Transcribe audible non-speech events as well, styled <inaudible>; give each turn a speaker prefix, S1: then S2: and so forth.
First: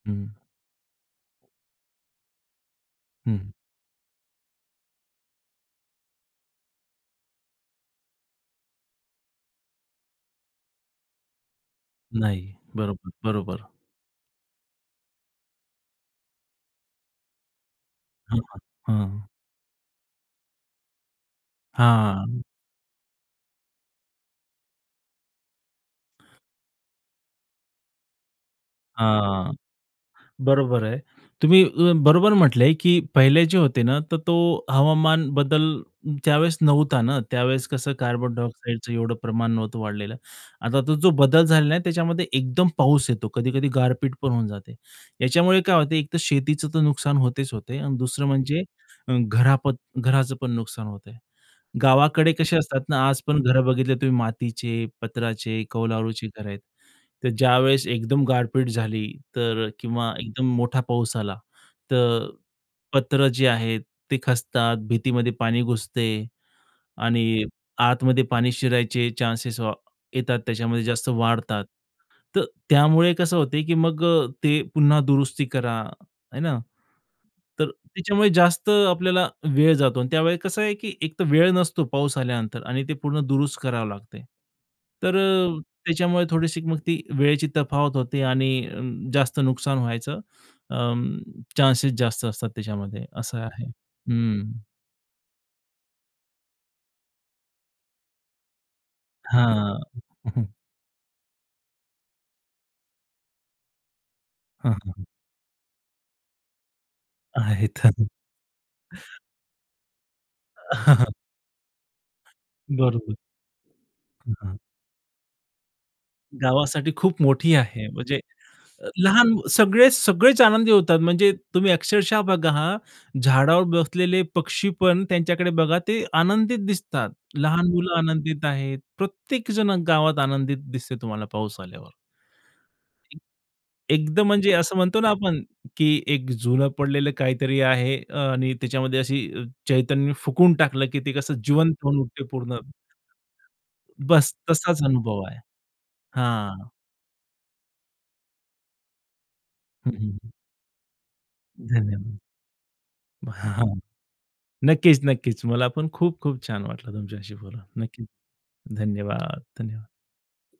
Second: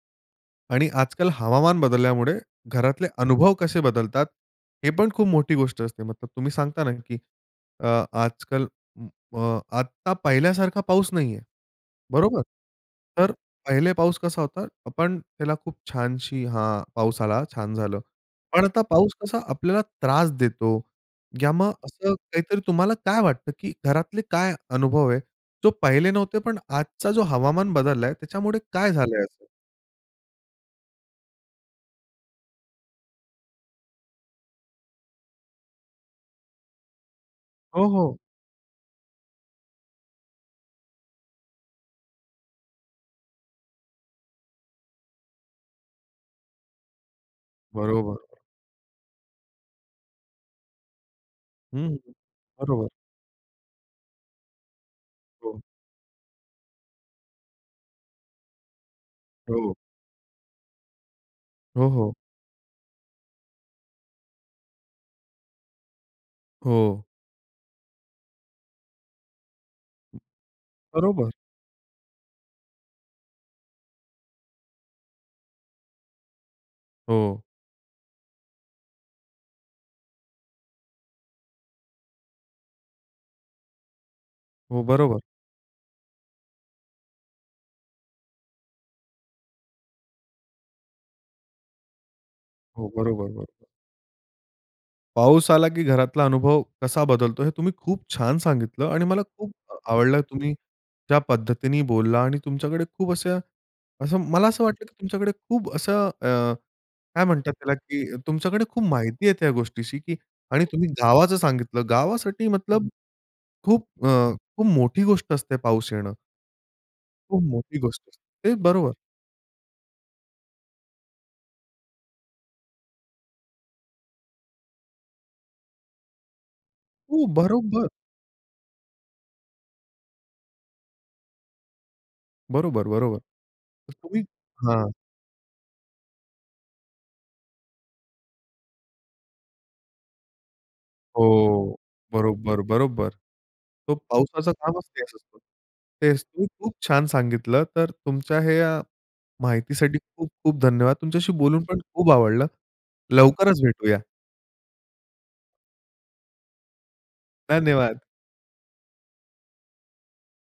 S1: हं.
S2: आणि आज-काल हवामान बदलल्यामुळे घरातले
S1: हं.
S2: अनुभव कसे बदलतात, हे पण खूप मोठी गोष्ट असते मग तुम्ही सांगता ना, की अ, आज-काल अ, आता पहिल्यासारखा पाऊस नाहीये. बरोबर?
S1: नाही. बरोबर,
S2: तर
S1: बरोबर.
S2: पहिले पाऊस कसा होता, आपण त्याला खूप छानशी हां. पाऊस आला छान झालं.
S1: हं, हं,
S2: पण आता पाऊस
S1: हं.
S2: कसा आपल्याला त्रास देतो, या मग असं
S1: हां.
S2: काहीतरी तुम्हाला काय वाटतं, की घरातले काय अनुभव आहे? तो पहिले नव्हते पण आजचा जो हवामान बदललाय त्याच्यामुळे काय झालंय असं?
S1: हां. बरोबर आहे. तुम्ही अ, बरोबर म्हटलंय, की पहिले जे होते ना, तर तो हवामान बदल त्यावेळेस नव्हता ना, त्यावेळेस
S2: हो,
S1: कसं
S2: हो.
S1: कार्बन डायऑक्साईडचं एवढं प्रमाण नव्हतं वाढलेलं. आता तो जो बदल झालेला आहे, त्याच्यामध्ये एकदम पाऊस येतो, कधी-कधी गारपीट पण होऊन जाते. याच्यामुळे काय होत, एक तर शेतीचं नुकसान होतेच होते आणि
S2: बरोबर.
S1: दुसरं म्हणजे अ, घरापत घराचं पण नुकसान होतंय.
S2: हं.
S1: गावाकडे कसे असतात
S2: बरोबर.
S1: ना, आज पण घर बघितली तुम्ही मातीचे,
S2: हो.
S1: पत्राचे, कौलारुची घरं आहेत. तर ज्यावेळेस एकदम गारपीट झाली तर
S2: हो.
S1: किंवा एकदम मोठा पाऊस आला,
S2: हो, हो.
S1: तर पत्र जे आहेत ते खचतात, भिंतीमध्ये पाणी घुसते
S2: हो.
S1: आणि आतमध्ये पाणी शिरायचे चान्सेस अ,
S2: हं.
S1: येतात, त्याच्यामध्ये जास्त
S2: बरोबर.
S1: वाढतात, तर त्यामुळे कसं होते, की मग अ, ते पुन्हा दुरुस्ती करा. है ना?
S2: हो.
S1: तर त्याच्यामुळे जास्त आपल्याला वेळ जातो आणि त्यावेळेला कसं आहे, की एकतर वेळ नसतो पाऊस आल्यानंतर आणि ते पूर्ण दुरुस्त करावे लागते.
S2: हो,
S1: तर
S2: बरोबर.
S1: अ, त्याच्यामुळे थोडीशी मग ती वेळेची तफावत होते आणि जास्त नुकसान व्हायचं, अं, चान्सेस जास्त असतात
S2: हो,
S1: त्याच्यामध्ये
S2: बरोबर,
S1: असं
S2: बरोबर.
S1: आहे. हं.
S2: पाऊस आला, की घरातला अनुभव कसा बदलतो हे तुम्ही खूप छान सांगितलं आणि मला खूप
S1: हां.
S2: आवडलं
S1: <chuckles>
S2: तुम्ही ज्या पद्धतीने बोलला आणि तुमच्याकडे खूप असे, असं, मला असं
S1: हं,
S2: वाटतं,
S1: हं,
S2: की
S1: हं.
S2: तुमच्याकडे खूप असं, अ, काय म्हणतात त्याला,
S1: आहेत.
S2: की तुमच्याकडे खूप माहिती आहे त्या गोष्टीची, की आणि तुम्ही
S1: <chuckles>
S2: गावाचं सांगितलं, गावासाठी मतलब
S1: बरोबर.
S2: खूप अ,
S1: हं, हां.
S2: खूप मोठी गोष्ट असते पाऊस येणं.
S1: गावासाठी खूप
S2: खूप
S1: मोठी
S2: मोठी
S1: आहे.
S2: गोष्ट
S1: म्हणजे
S2: असते. तेच बरोबर.
S1: लहान सगळे, सगळेच आनंदी होतात, म्हणजे तुम्ही अक्षरशः बघा हां, झाडावर बसलेले पक्षीपण त्यांच्याकडे बघा ते आनंदित दिसतात.
S2: हो,
S1: लहान
S2: बरोबर.
S1: मुलं आनंदित आहेत, प्रत्येक जण गावात आनंदित दिसते तुम्हाला पाऊस आल्यावर.
S2: बरोबर, बरोबर. तर तुम्ही
S1: एकदम म्हणजे असं
S2: हां.
S1: म्हणतो ना आपण, की एक जुन पडलेलं काहीतरी आहे, अ, आणि त्याच्यामध्ये अशी चैतन्य फुकून टाकलं, की ते कसं जिवंत
S2: हो,
S1: होऊन उठते पूर्ण.
S2: बरोबर, बरोबर. तो
S1: बस!
S2: पावसाचं
S1: तसाच
S2: कामच तेच
S1: अनुभव आहे.
S2: असतो. तेच तुम्ही
S1: हां.
S2: खूप छान सांगितलं, तर तुमच्या ह्या
S1: हं,
S2: माहितीसाठी
S1: हं, हं.
S2: खूप-खूप धन्यवाद. तुमच्याशी बोलून पण खूप
S1: धन्यवाद.
S2: आवडलं.
S1: ब हां,
S2: लवकरच
S1: हां.
S2: भेटूया.
S1: नक्कीच, नक्कीच. मला पण खूप-खूप छान वाटलं तुमच्याशी बोलुन.
S2: धन्यवाद.
S1: नक्कीच. धन्यवाद, धन्यवा